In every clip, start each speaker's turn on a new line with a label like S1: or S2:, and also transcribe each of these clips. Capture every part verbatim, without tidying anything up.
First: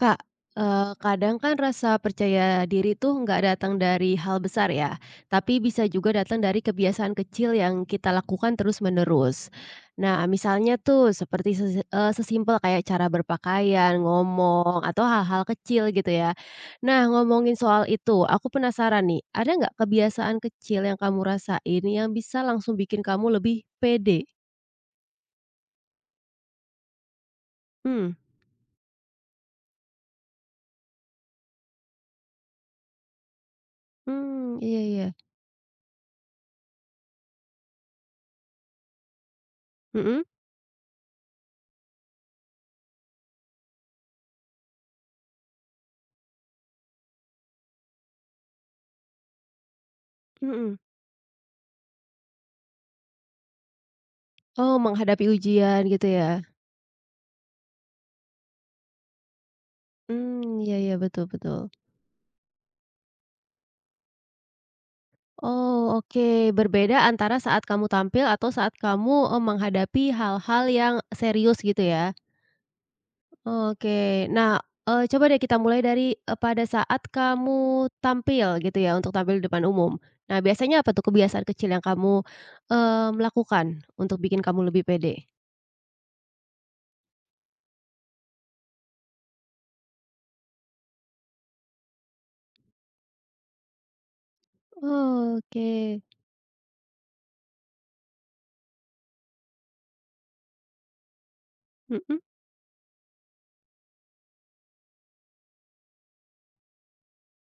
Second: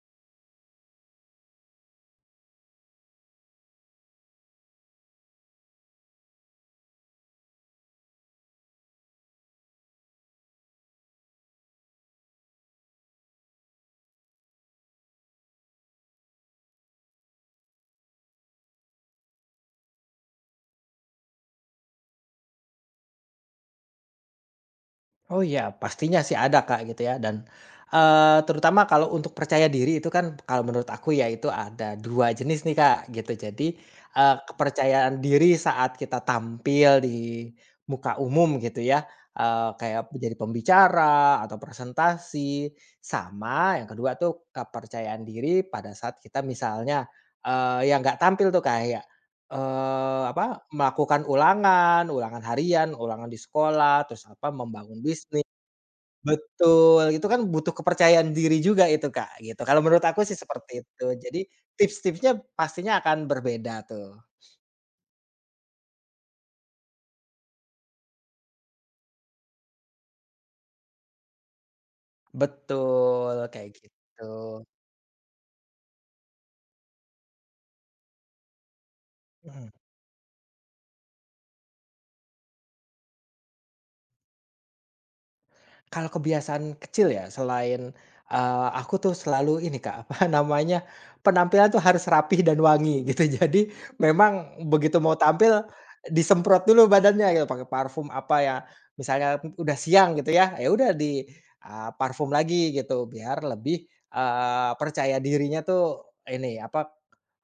S1: Kak, eee, kadang kan rasa percaya diri tuh nggak datang dari hal besar ya, tapi bisa juga datang dari kebiasaan kecil yang kita lakukan terus-menerus. Nah, misalnya tuh seperti sese eee, sesimpel kayak cara berpakaian, ngomong, atau hal-hal kecil gitu ya. Nah, ngomongin soal itu, aku penasaran nih, ada nggak kebiasaan kecil yang kamu rasain yang bisa langsung bikin kamu lebih pede?
S2: Oh iya, pastinya sih ada Kak, gitu ya dan,
S1: Hmm.
S2: eee, terutama kalau untuk percaya diri itu kan kalau menurut aku ya itu ada dua jenis nih Kak, gitu. Jadi, eee,
S1: Mmm, iya, iya.
S2: kepercayaan diri saat kita tampil di muka umum gitu ya, eee, kayak
S1: Mhm?
S2: menjadi pembicara atau presentasi, sama yang kedua tuh kepercayaan diri pada saat kita misalnya, eee, ya nggak tampil tuh kayak Eee, apa,
S1: Mhm.
S2: melakukan ulangan, ulangan harian, ulangan di sekolah, terus apa,
S1: Oh,
S2: membangun
S1: menghadapi
S2: bisnis
S1: ujian gitu ya?
S2: betul, itu kan butuh kepercayaan diri juga itu, Kak, gitu. Kalau menurut aku sih
S1: Mmm, iya,
S2: seperti
S1: iya,
S2: itu.
S1: betul,
S2: Jadi
S1: betul.
S2: tips-tipsnya pastinya akan berbeda tuh.
S1: Oh, oke, berbeda antara saat kamu tampil atau saat kamu, eee, menghadapi hal-hal yang serius gitu ya?
S2: Betul, kayak gitu.
S1: Oke. Nah, eee, coba deh kita mulai dari, eee, pada saat kamu tampil gitu ya, untuk tampil di depan
S2: Mhm.
S1: umum. Nah, biasanya apa tuh kebiasaan kecil yang kamu, eee, lakukan untuk bikin kamu lebih pede?
S2: Kalau kebiasaan kecil ya selain, eee, aku tuh selalu ini Kak, apa namanya, penampilan tuh harus rapih dan wangi gitu. Jadi memang begitu mau tampil
S1: Oke.
S2: disemprot dulu badannya gitu pakai parfum apa ya, misalnya udah siang gitu ya, ya udah di, eee,
S1: Mhm,
S2: parfum lagi gitu biar lebih, eee, percaya dirinya tuh ini apa,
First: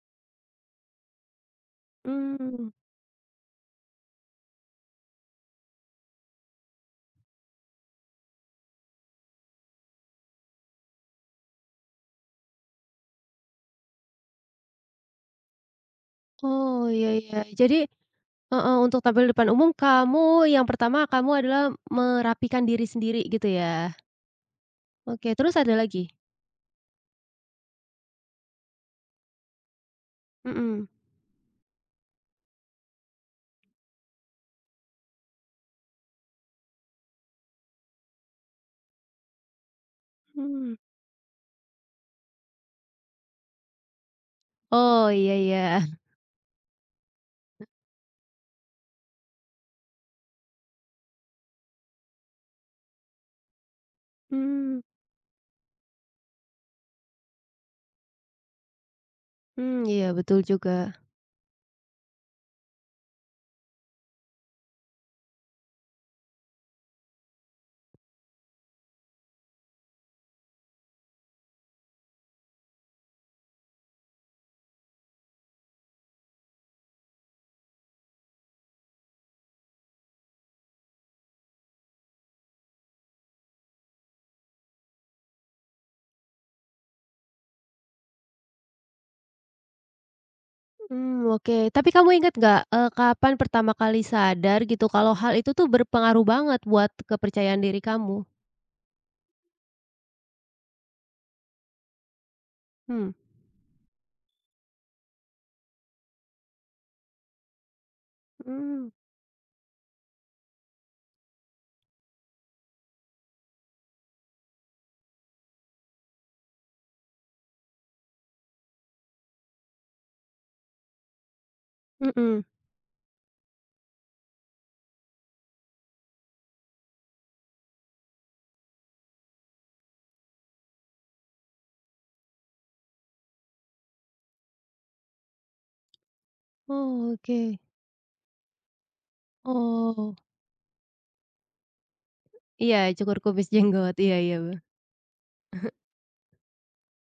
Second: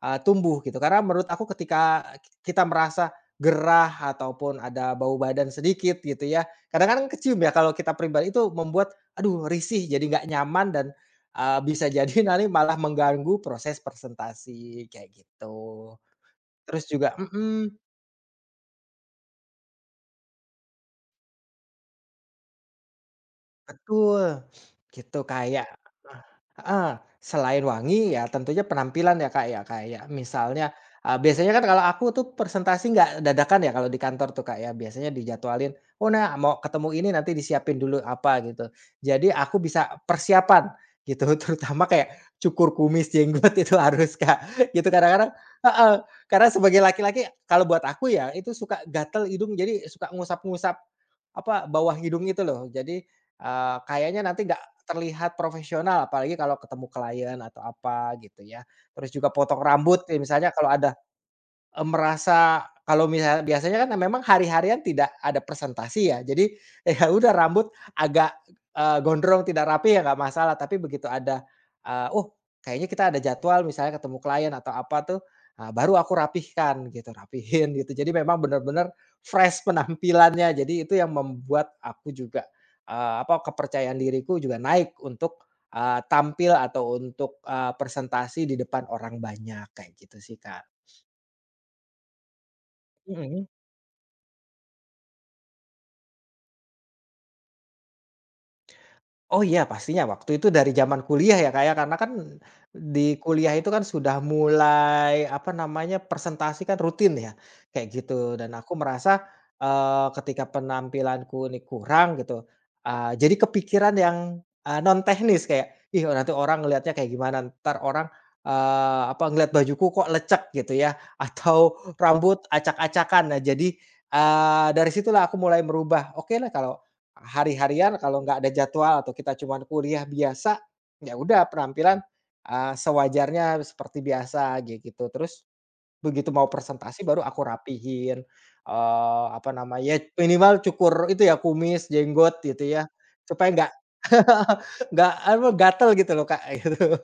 S2: eee, tumbuh gitu. Karena menurut aku ketika kita
S1: mmm.
S2: merasa gerah ataupun ada bau badan sedikit gitu ya, kadang-kadang kecium ya kalau kita pribadi itu membuat, aduh risih jadi nggak nyaman dan, eee, bisa jadi nanti malah mengganggu proses presentasi kayak gitu.
S1: Oh,
S2: Terus juga
S1: iya, iya.
S2: mhm.
S1: Jadi, heeh, untuk tampil di depan umum kamu yang pertama kamu adalah merapikan diri sendiri gitu ya?
S2: Betul, gitu
S1: Oke, terus
S2: kayak
S1: ada lagi?
S2: ah ah, selain wangi ya tentunya penampilan ya, Kak, ya, kayak misalnya,
S1: Mhm.
S2: eee, biasanya kan kalau aku tuh presentasi nggak dadakan ya kalau di kantor tuh, Kak, ya, biasanya dijadwalin, "Oh, nah mau ketemu ini nanti disiapin dulu apa," gitu. Jadi aku bisa persiapan
S1: Mmm.
S2: gitu, terutama kayak cukur kumis, jenggot itu harus, Kak, gitu
S1: Oh,
S2: kadang-kadang
S1: iya, iya.
S2: heeh, karena sebagai laki-laki kalau buat aku ya itu suka gatel hidung jadi suka ngusap-ngusap, apa, bawah hidung itu loh. Jadi Eee, kayaknya nanti nggak
S1: Mmm.
S2: terlihat profesional apalagi kalau ketemu klien atau apa gitu ya. Terus juga potong
S1: Mmm,
S2: rambut
S1: iya
S2: ya
S1: betul
S2: misalnya
S1: juga.
S2: kalau ada Eee, merasa kalau misalnya biasanya kan memang hari-harian tidak ada presentasi ya, jadi ya udah rambut agak, eee, gondrong tidak rapi ya nggak masalah, tapi begitu ada, eee, "Oh kayaknya kita ada jadwal," misalnya ketemu klien atau apa tuh, eee, baru aku rapihkan gitu, rapihin gitu. Jadi memang benar-benar fresh penampilannya, jadi itu yang membuat aku juga, eee, apa, kepercayaan diriku juga naik untuk, eee, tampil atau untuk, eee, presentasi di depan orang banyak, kayak gitu sih, Kak.
S1: Mmm, oke. Tapi kamu ingat nggak, eee, kapan
S2: Mhm.
S1: pertama kali sadar gitu kalau hal itu tuh berpengaruh banget buat kepercayaan diri kamu?
S2: Oh iya pastinya, waktu itu dari zaman kuliah ya Kak ya, karena kan
S1: Hmm.
S2: di kuliah itu kan sudah mulai, apa namanya, presentasi kan rutin ya, kayak gitu. Dan aku
S1: Mmm.
S2: merasa, eee, ketika penampilanku ini kurang gitu, eee, jadi kepikiran yang, non teknis kayak, "Ih oh, nanti orang ngelihatnya kayak gimana? Ntar orang, eee, apa, ngelihat bajuku kok lecek," gitu ya, atau rambut
S1: Mhm.
S2: acak-acakan. Nah jadi, eee, dari situlah aku mulai merubah, oke lah kalau hari-harian kalau nggak ada jadwal atau kita cuman kuliah biasa, ya udah penampilan, eee, sewajarnya seperti biasa gitu. Terus begitu mau presentasi
S1: Oh,
S2: baru
S1: oke.
S2: aku rapihin, eee, apa namanya, ya
S1: Oh,
S2: minimal cukur itu ya kumis, jenggot gitu
S1: iya
S2: ya,
S1: cukur
S2: supaya
S1: kumis
S2: nggak
S1: jenggot, iya, iya, be
S2: nggak apa, gatel gitu loh Kak, gitu.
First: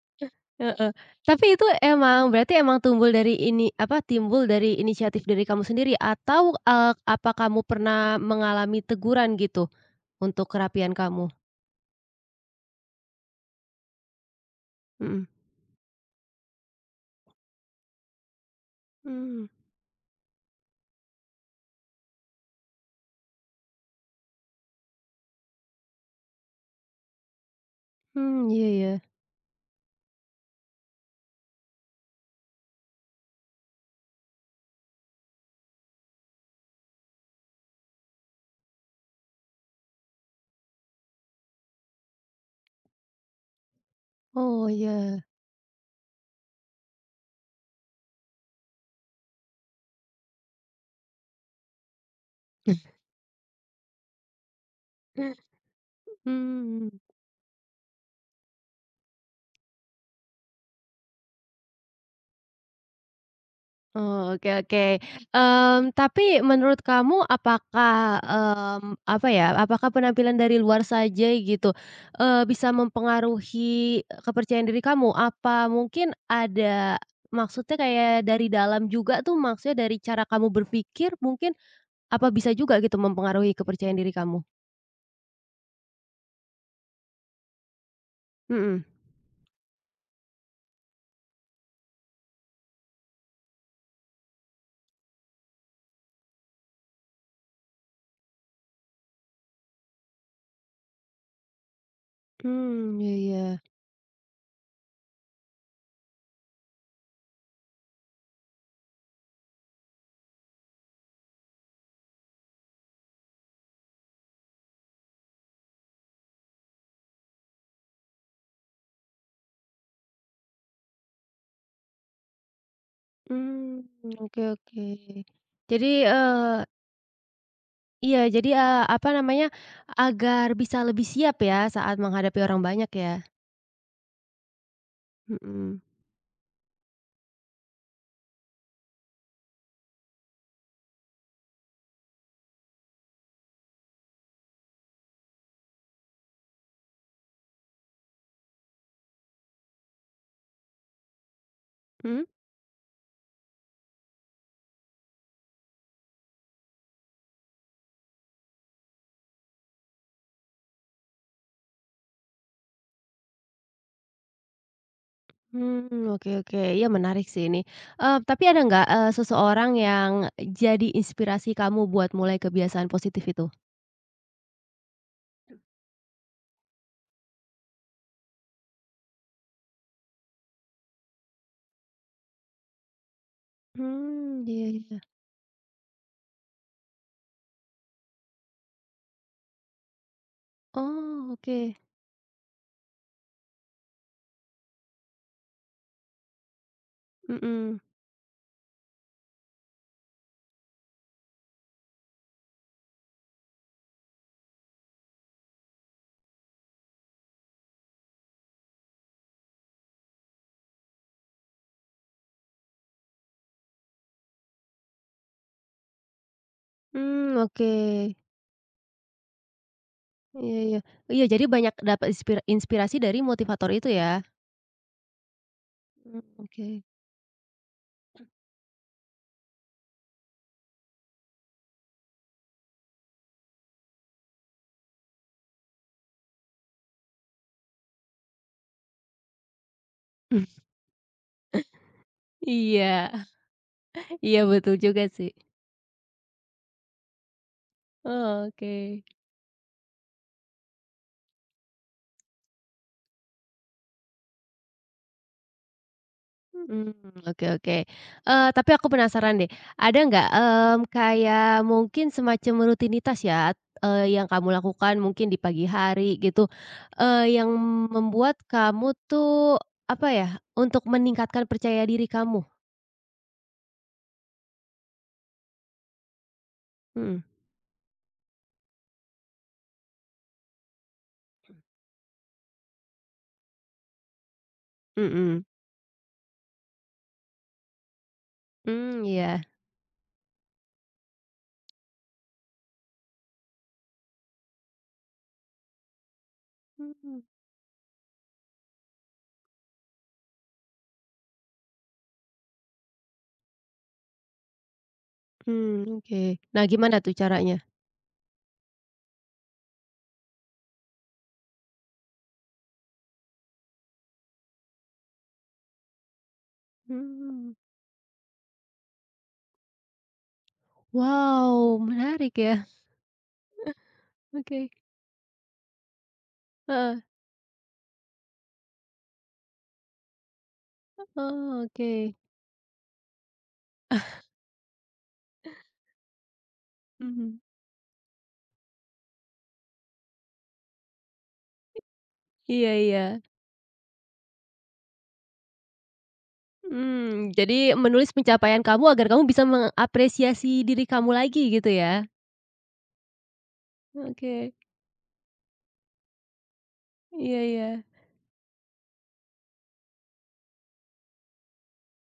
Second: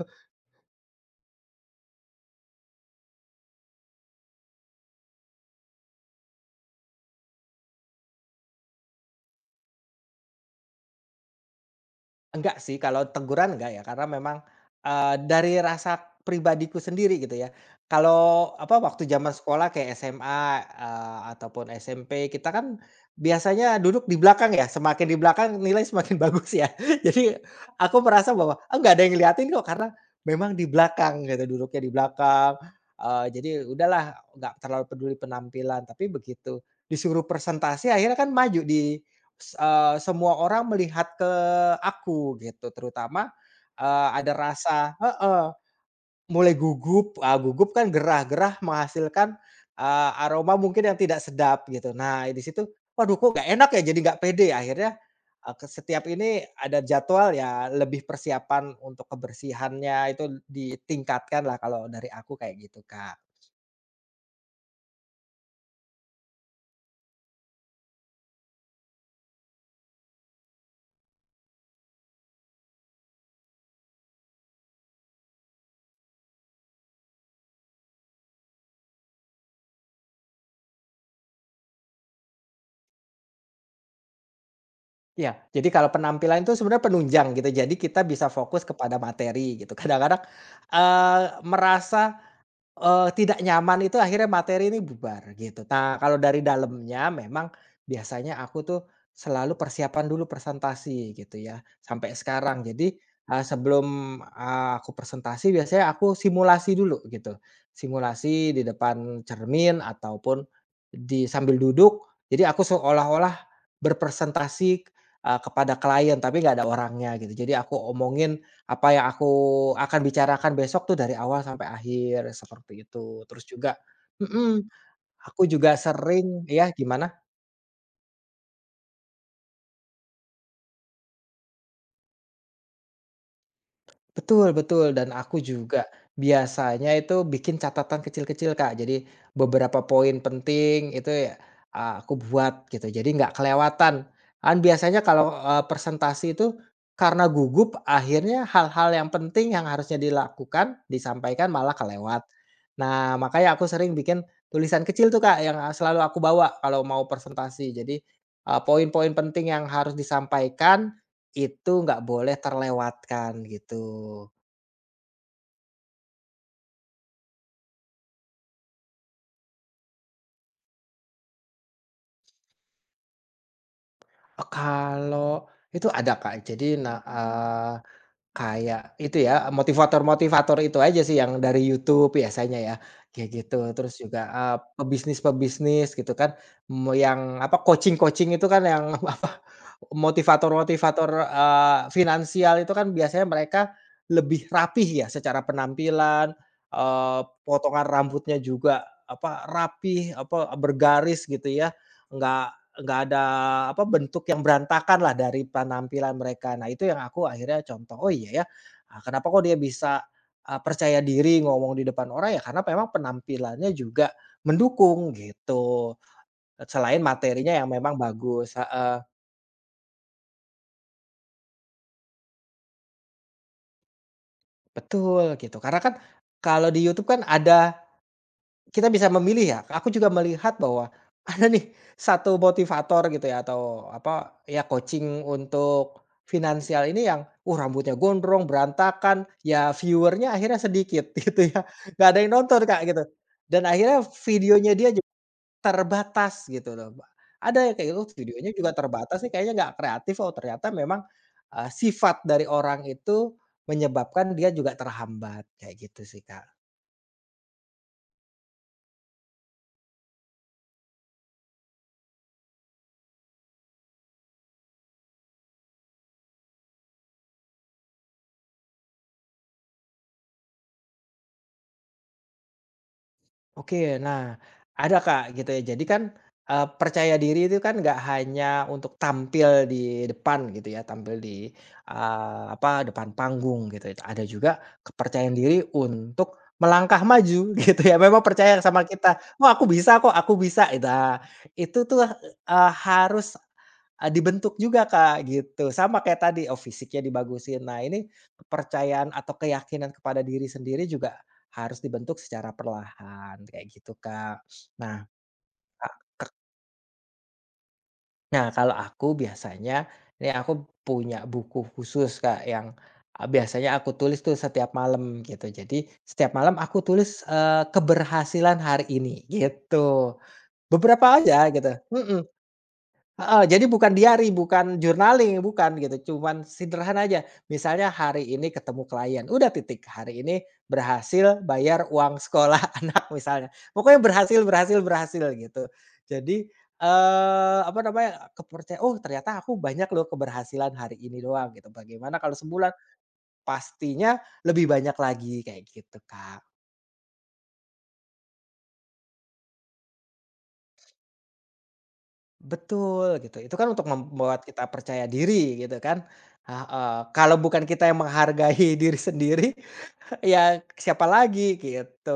S1: heeh. Tapi itu emang berarti emang tumbuh dari ini apa, timbul dari inisiatif dari kamu sendiri atau, eee, apa kamu pernah mengalami teguran gitu untuk kerapian kamu?
S2: Enggak sih, kalau teguran enggak ya, karena memang, eee,
S1: Mhm.
S2: dari rasa pribadiku sendiri gitu ya. Kalau, apa, waktu zaman
S1: Mmm.
S2: sekolah kayak S M A, eee, ataupun S M P, kita kan biasanya duduk di belakang ya, semakin di belakang nilai semakin bagus ya. Jadi aku merasa
S1: Mmm,
S2: bahwa,
S1: iya
S2: "Ah,
S1: ya.
S2: nggak ada yang ngeliatin kok," karena memang di belakang gitu, duduknya di belakang, eee, jadi udahlah nggak terlalu peduli penampilan. Tapi begitu disuruh presentasi akhirnya kan maju di s eee, semua orang melihat ke eee, aku gitu terutama, eee, ada
S1: Oh,
S2: rasa
S1: iya.
S2: heeh, mulai gugup, ah, gugup kan gerah, gerah menghasilkan, eee, aroma mungkin yang tidak sedap gitu. Nah di situ, waduh kok nggak enak ya jadi nggak pede akhirnya, eee, ke setiap ini ada
S1: Mmm.
S2: jadwal ya lebih persiapan untuk kebersihannya itu ditingkatkan lah kalau dari aku kayak gitu, Kak.
S1: Oh, oke, oke. Mmm, tapi menurut kamu apakah, mmm, apa ya, apakah penampilan dari luar saja gitu, eee, bisa mempengaruhi kepercayaan diri kamu? Apa mungkin ada maksudnya kayak dari dalam juga tuh, maksudnya dari cara kamu berpikir mungkin, apa bisa juga gitu mempengaruhi kepercayaan diri kamu?
S2: Ya jadi kalau penampilan itu sebenarnya penunjang gitu jadi kita bisa fokus
S1: Mhm.
S2: kepada materi gitu kadang-kadang, eee, merasa Eee, tidak nyaman itu akhirnya materi ini bubar gitu. Nah kalau dari dalamnya memang biasanya aku tuh selalu persiapan dulu presentasi gitu ya, sampai sekarang. Jadi,
S1: Hmm. Iya,
S2: eee,
S1: ya.
S2: sebelum, eee, aku presentasi biasanya aku simulasi dulu gitu. Simulasi di depan cermin ataupun di sambil duduk, jadi aku seolah-olah berpresentasi, eee, kepada klien tapi nggak ada orangnya gitu. Jadi aku omongin apa yang aku akan bicarakan besok tuh dari awal sampai akhir, seperti itu. Terus juga
S1: Mmm, oke,
S2: mhm,
S1: oke.
S2: aku juga
S1: Jadi,
S2: sering iya, gimana?
S1: iya, jadi, eee, apa namanya, agar bisa lebih siap ya saat menghadapi orang banyak ya?
S2: Betul betul, dan aku
S1: Mhm.
S2: juga biasanya itu bikin catatan kecil-kecil, Kak. Jadi beberapa poin penting itu ya, eee, aku buat gitu, jadi nggak kelewatan. Kan biasanya kalau, eee, presentasi itu karena gugup akhirnya hal-hal yang penting yang harusnya dilakukan, disampaikan malah kelewat.
S1: Mhm?
S2: Nah, makanya aku sering bikin tulisan kecil tuh, Kak, yang eh, selalu aku bawa kalau mau presentasi. Jadi, eee, poin-poin penting yang harus disampaikan itu nggak boleh terlewatkan gitu.
S1: Mmm, oke, oke. Iya menarik sih ini. Eee, tapi ada nggak, eee, seseorang yang jadi inspirasi kamu buat mulai kebiasaan positif itu?
S2: E kalau itu ada Kak, jadi na Mhm. Kayak itu ya, motivator-motivator itu aja sih yang dari YouTube biasanya ya, kayak gitu. Terus juga,
S1: Hmm,
S2: eee,
S1: iya, iya.
S2: pebisnis-pebisnis gitu kan, me yang apa, coaching-coaching itu kan yang apa, motivator-motivator,
S1: Oh, oke.
S2: eee, finansial itu kan biasanya mereka lebih rapih ya secara penampilan, eee,
S1: Mhm.
S2: potongan rambutnya juga apa, rapih, apa, bergaris gitu ya, nggak nggak ada, apa, bentuk yang berantakan lah dari penampilan mereka. Nah, itu yang aku akhirnya contoh, "Oh, iya ya, eee, kenapa kok dia bisa, eee, percaya diri ngomong di depan orang?" Ya karena memang penampilannya juga mendukung gitu, e selain
S1: Mmm,
S2: materinya yang
S1: oke.
S2: memang bagus heeh,
S1: Iya, iya. Iya, jadi banyak dapat inspir inspirasi dari motivator itu ya?
S2: betul gitu. Karena kan
S1: Mmm,
S2: kalau di
S1: oke.
S2: YouTube kan ada kita bisa memilih ya, aku juga melihat bahwa ada nih satu motivator gitu ya atau apa, ya coaching untuk finansial ini yang, uh, rambutnya gondrong, berantakan, ya viewernya akhirnya sedikit gitu ya, nggak ada yang nonton, Kak, gitu.
S1: Iya.
S2: Dan akhirnya
S1: Iya
S2: videonya
S1: betul
S2: dia
S1: juga
S2: juga
S1: sih.
S2: terbatas gitu loh, ada yang kayak gitu,
S1: Oh,
S2: videonya juga
S1: oke.
S2: terbatas nih kayaknya nggak kreatif, oh ternyata memang, eee, sifat dari orang itu menyebabkan dia juga terhambat, kayak gitu sih, Kak.
S1: Mhm, oke, oke. Eee, tapi aku penasaran deh, ada nggak, mmm, kayak mungkin semacam rutinitas ya, eee, yang kamu lakukan mungkin di pagi hari gitu, eee, yang membuat kamu tuh, apa ya, untuk meningkatkan percaya diri kamu?
S2: Oke, nah ada Kak gitu ya. Jadi kan, eee, percaya
S1: Mhm,
S2: diri itu kan nggak hanya untuk tampil di depan gitu ya, tampil di, eee, apa, depan panggung gitu. Ada juga kepercayaan
S1: mhm,
S2: diri untuk melangkah maju gitu ya, memang percaya sama
S1: mmm,
S2: kita,
S1: iya.
S2: "Wah aku bisa kok, aku bisa." Nah itu tuh, eee, harus, eee, dibentuk juga Kak gitu. Sama kayak tadi, oh fisiknya
S1: Mmm.
S2: dibagusin. Nah ini kepercayaan atau keyakinan kepada diri sendiri juga harus dibentuk secara perlahan, kayak gitu, Kak. Nah,
S1: Mmm,
S2: Kak
S1: oke.
S2: kek
S1: Nah gimana tuh caranya?
S2: nah, kalau aku biasanya ini aku punya buku khusus, Kak, yang, eee, biasanya aku tulis tuh setiap malam, gitu. Jadi, setiap malam aku tulis,
S1: Mmm,
S2: eee, keberhasilan hari ini, gitu. Beberapa aja, gitu
S1: wow,
S2: mhm.
S1: menarik ya.
S2: Heeh, jadi bukan diari,
S1: Oke,
S2: bukan journaling, bukan gitu, cuman
S1: heeh,
S2: sederhana aja. Misalnya hari ini ketemu klien, udah titik, hari ini berhasil
S1: oh,
S2: bayar
S1: oke.
S2: uang sekolah anak misalnya. Pokoknya berhasil berhasil berhasil gitu. Jadi,
S1: Mhm,
S2: eee, apa namanya, kepercayaan. "Oh ternyata aku banyak loh keberhasilan hari ini doang," gitu. Bagaimana kalau sebulan,
S1: iya, iya.
S2: pastinya lebih banyak lagi, kayak gitu, Kak.
S1: Mmm, jadi menulis pencapaian kamu agar kamu bisa mengapresiasi diri kamu lagi gitu ya?
S2: Betul gitu, itu kan untuk membuat
S1: Oke,
S2: kita percaya diri gitu kan, heeh, kalau
S1: iya,
S2: bukan
S1: iya,
S2: kita yang menghargai diri sendiri, ya siapa lagi gitu.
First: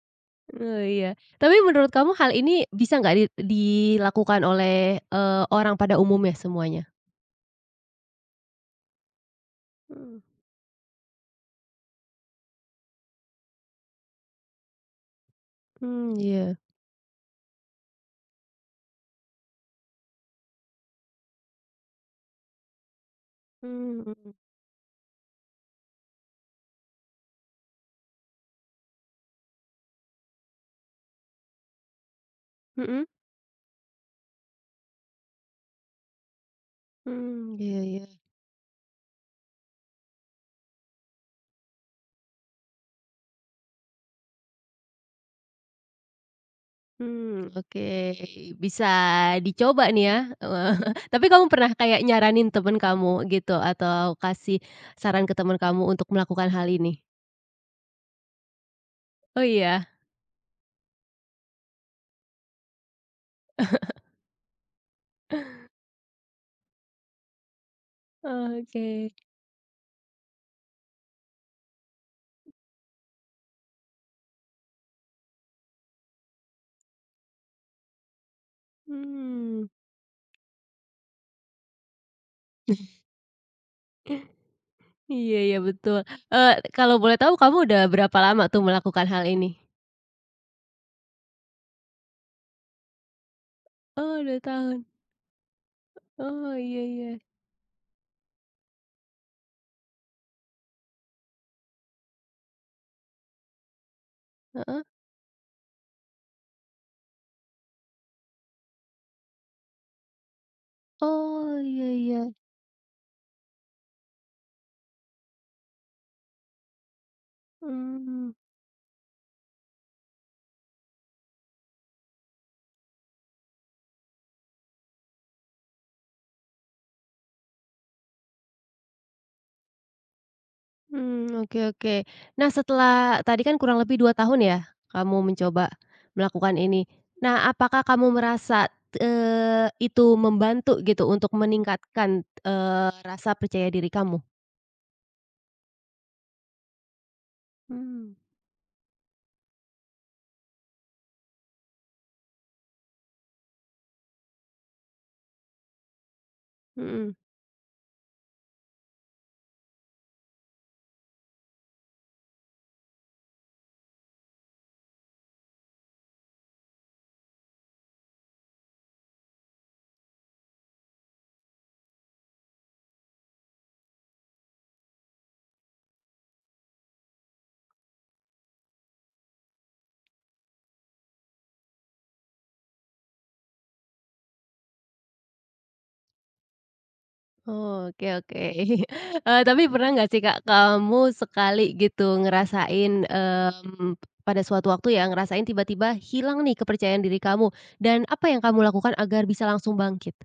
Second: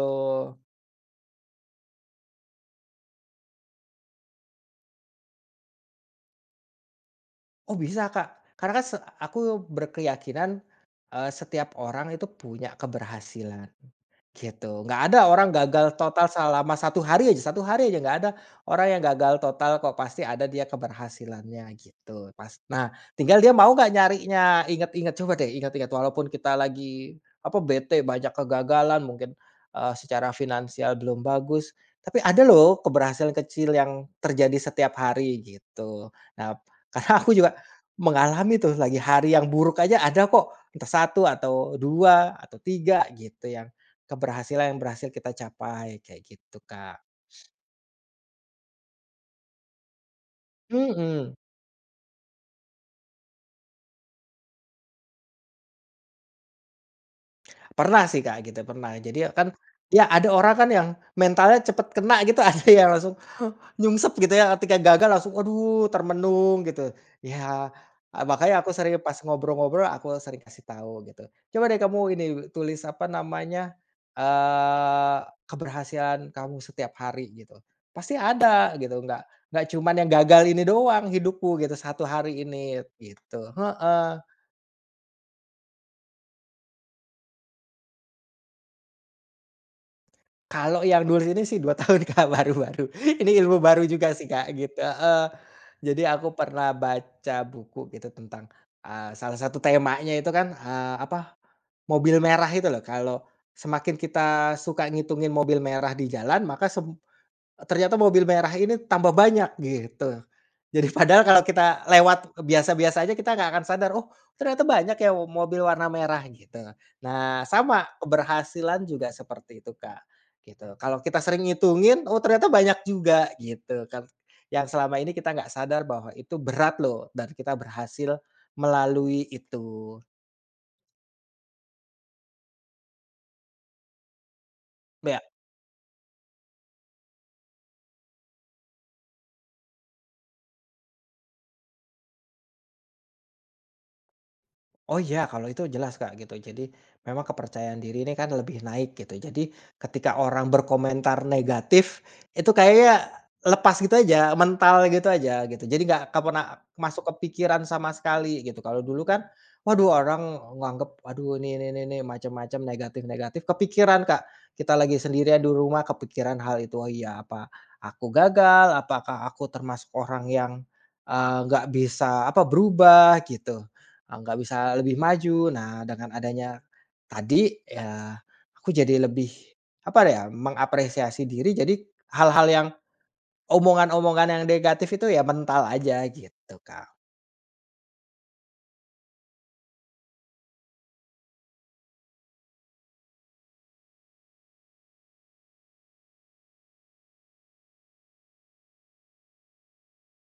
S1: oh iya. Tapi menurut kamu hal ini bisa nggak di dilakukan oleh, eee, orang pada umumnya semuanya?
S2: Oh bisa Kak, karena kan se aku
S1: Mmm.
S2: berkeyakinan, eee, setiap orang itu punya keberhasilan. Gitu, nggak ada orang gagal
S1: Mmm,
S2: total
S1: iya.
S2: selama satu hari aja satu hari aja nggak ada orang yang gagal total kok, pasti ada dia keberhasilannya gitu pas nah tinggal dia mau nggak
S1: Mmm. Mhm.
S2: nyarinya, ingat-ingat coba deh ingat-ingat walaupun kita lagi apa, bete banyak kegagalan mungkin, eee, secara finansial belum bagus, tapi ada loh
S1: Mhm.
S2: keberhasilan kecil yang terjadi setiap hari gitu. Nah, karena aku juga
S1: Mmm, iya, iya.
S2: mengalami tuh lagi hari yang buruk aja ada kok, entah satu atau dua atau tiga gitu yang keberhasilan yang berhasil kita capai, kayak gitu, Kak.
S1: Mmm, oke, bisa dicoba nih ya, eee, tapi
S2: Mhm.
S1: kamu pernah kayak nyaranin temen kamu gitu atau kasih saran ke temen kamu untuk melakukan hal ini?
S2: Pernah sih, Kak, gitu, pernah. Jadi ya
S1: Oh
S2: kan
S1: iya?
S2: ya ada orang kan yang mentalnya cepet kena gitu, ada yang langsung nyungsep gitu ya, ketika gagal langsung, aduh, termenung gitu. Ya, eee, makanya aku sering
S1: Oke.
S2: pas ngobrol-ngobrol, aku sering kasih tahu gitu. Coba deh kamu ini, tulis apa namanya, eee, keberhasilan kamu setiap hari gitu. Pasti ada gitu, nggak
S1: Hmm,
S2: nggak cuman yang gagal ini doang hidupku gitu, satu hari ini, gitu. Heeh.
S1: iya, iya betul. Eee, kalau boleh tahu kamu udah berapa lama tuh melakukan hal ini?
S2: Kalau yang nulis ini sih dua tahun, Kak, baru-baru. Ini ilmu baru juga
S1: Oh
S2: sih,
S1: dua
S2: Kak, gitu
S1: tahun.
S2: heeh. Jadi aku
S1: Oh,
S2: pernah
S1: iya, iya.
S2: baca buku gitu tentang, eee, salah satu temanya itu kan, eee, apa, mobil merah itu loh. Kalau semakin kita
S1: Heeh.
S2: suka ngitungin mobil merah di jalan, maka sem ternyata mobil merah ini tambah banyak gitu. Jadi padahal kalau
S1: Oh,
S2: kita
S1: iya, iya.
S2: lewat biasa-biasa aja kita nggak akan sadar, "Oh ternyata banyak ya mobil warna merah," gitu. Nah sama
S1: Mmm.
S2: keberhasilan juga seperti itu Kak, gitu. Kalau kita sering ngitungin, oh ternyata banyak juga gitu kan. Yang selama ini kita nggak sadar bahwa itu berat loh dan kita berhasil melalui itu.
S1: Mmm, oke, oke. Nah setelah tadi kan kurang lebih dua tahun ya
S2: Ya
S1: kamu mencoba melakukan ini. Nah apakah kamu merasa, eee, itu membantu gitu untuk meningkatkan, eee, rasa percaya diri kamu?
S2: oh iya, kalau itu jelas, Kak, gitu. Jadi memang kepercayaan
S1: Mmm,
S2: diri ini kan lebih naik gitu. Jadi ketika orang berkomentar negatif, itu kayaknya lepas gitu aja, mental gitu aja gitu. Jadi nggak ke pernah masuk ke
S1: mhm.
S2: pikiran sama sekali gitu. Kalau dulu kan, waduh orang nganggep, waduh ini ini ini, ini macam-macam negatif-negatif, kepikiran, Kak. Kita lagi sendirian di rumah kepikiran hal itu. Oh iya, apa aku gagal? Apakah aku termasuk orang yang eh, nggak bisa apa berubah gitu? eee, nggak bisa lebih maju. Nah, dengan adanya tadi, ya aku jadi lebih, apa ya, mengapresiasi diri, jadi hal-hal yang omongan-omongan yang negatif itu ya mental aja gitu, Kak.
S1: Oke, oke. Eee, tapi pernah nggak sih, Kak, kamu sekali gitu ngerasain, mmm, pada suatu waktu ya, ngerasain tiba-tiba hilang nih kepercayaan diri kamu, dan apa yang kamu lakukan agar bisa langsung bangkit?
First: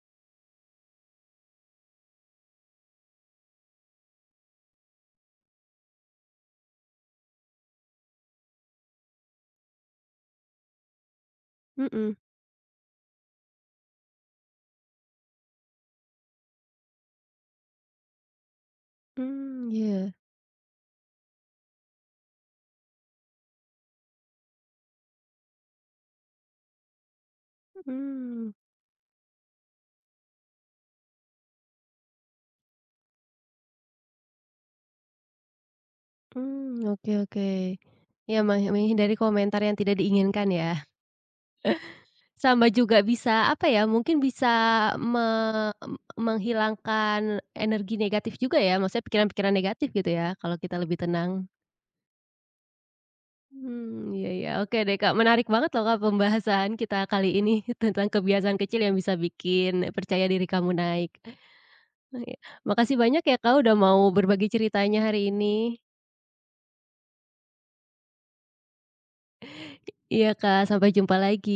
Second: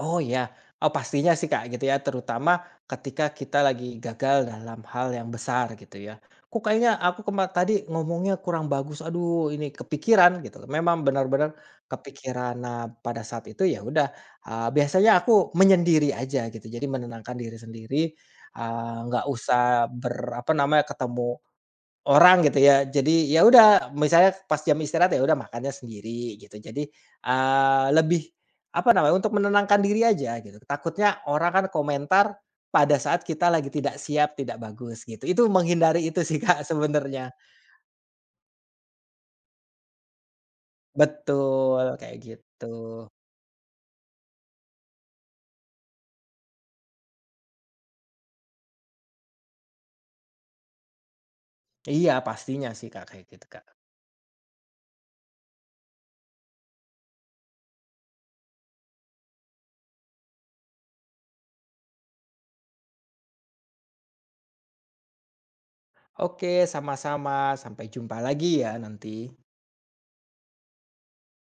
S2: Oh ya, oh pastinya sih Kak gitu ya, terutama ketika kita lagi gagal dalam hal yang besar gitu ya. Kok kayaknya aku kema tadi ngomongnya kurang bagus, aduh ini kepikiran gitu. Memang benar-benar
S1: Mhm.
S2: kepikiran. Nah pada saat itu ya udah, eee, biasanya aku menyendiri aja gitu, jadi menenangkan diri sendiri, eee, nggak
S1: Mmm,
S2: usah
S1: iya.
S2: ber apa namanya, ketemu orang gitu ya. Jadi ya udah misalnya pas jam istirahat ya udah makannya sendiri gitu. Jadi, eee, lebih
S1: Mmm.
S2: apa namanya, untuk menenangkan diri aja gitu. Takutnya orang kan komentar pada saat kita lagi tidak siap, tidak bagus gitu. Itu menghindari itu sih Kak
S1: Mmm, oke,
S2: sebenarnya.
S1: oke. Ya, meh menghindari komentar yang tidak diinginkan ya.
S2: Betul, kayak gitu.
S1: Sama juga bisa, apa ya, mungkin bisa me menghilangkan energi negatif juga ya, maksudnya pikiran-pikiran negatif gitu ya, kalau kita lebih tenang.
S2: Iya pastinya sih Kak, kayak gitu Kak.
S1: Mmm, iya, iya. Oke deh, Kak, menarik banget loh, Kak, pembahasan kita kali ini tentang kebiasaan kecil yang bisa bikin percaya diri kamu naik. Oh, iya. Makasih banyak ya, Kak, udah mau berbagi ceritanya hari ini.
S2: Oke sama-sama, sampai jumpa lagi ya nanti.
S1: Iya, Kak, sampai jumpa lagi.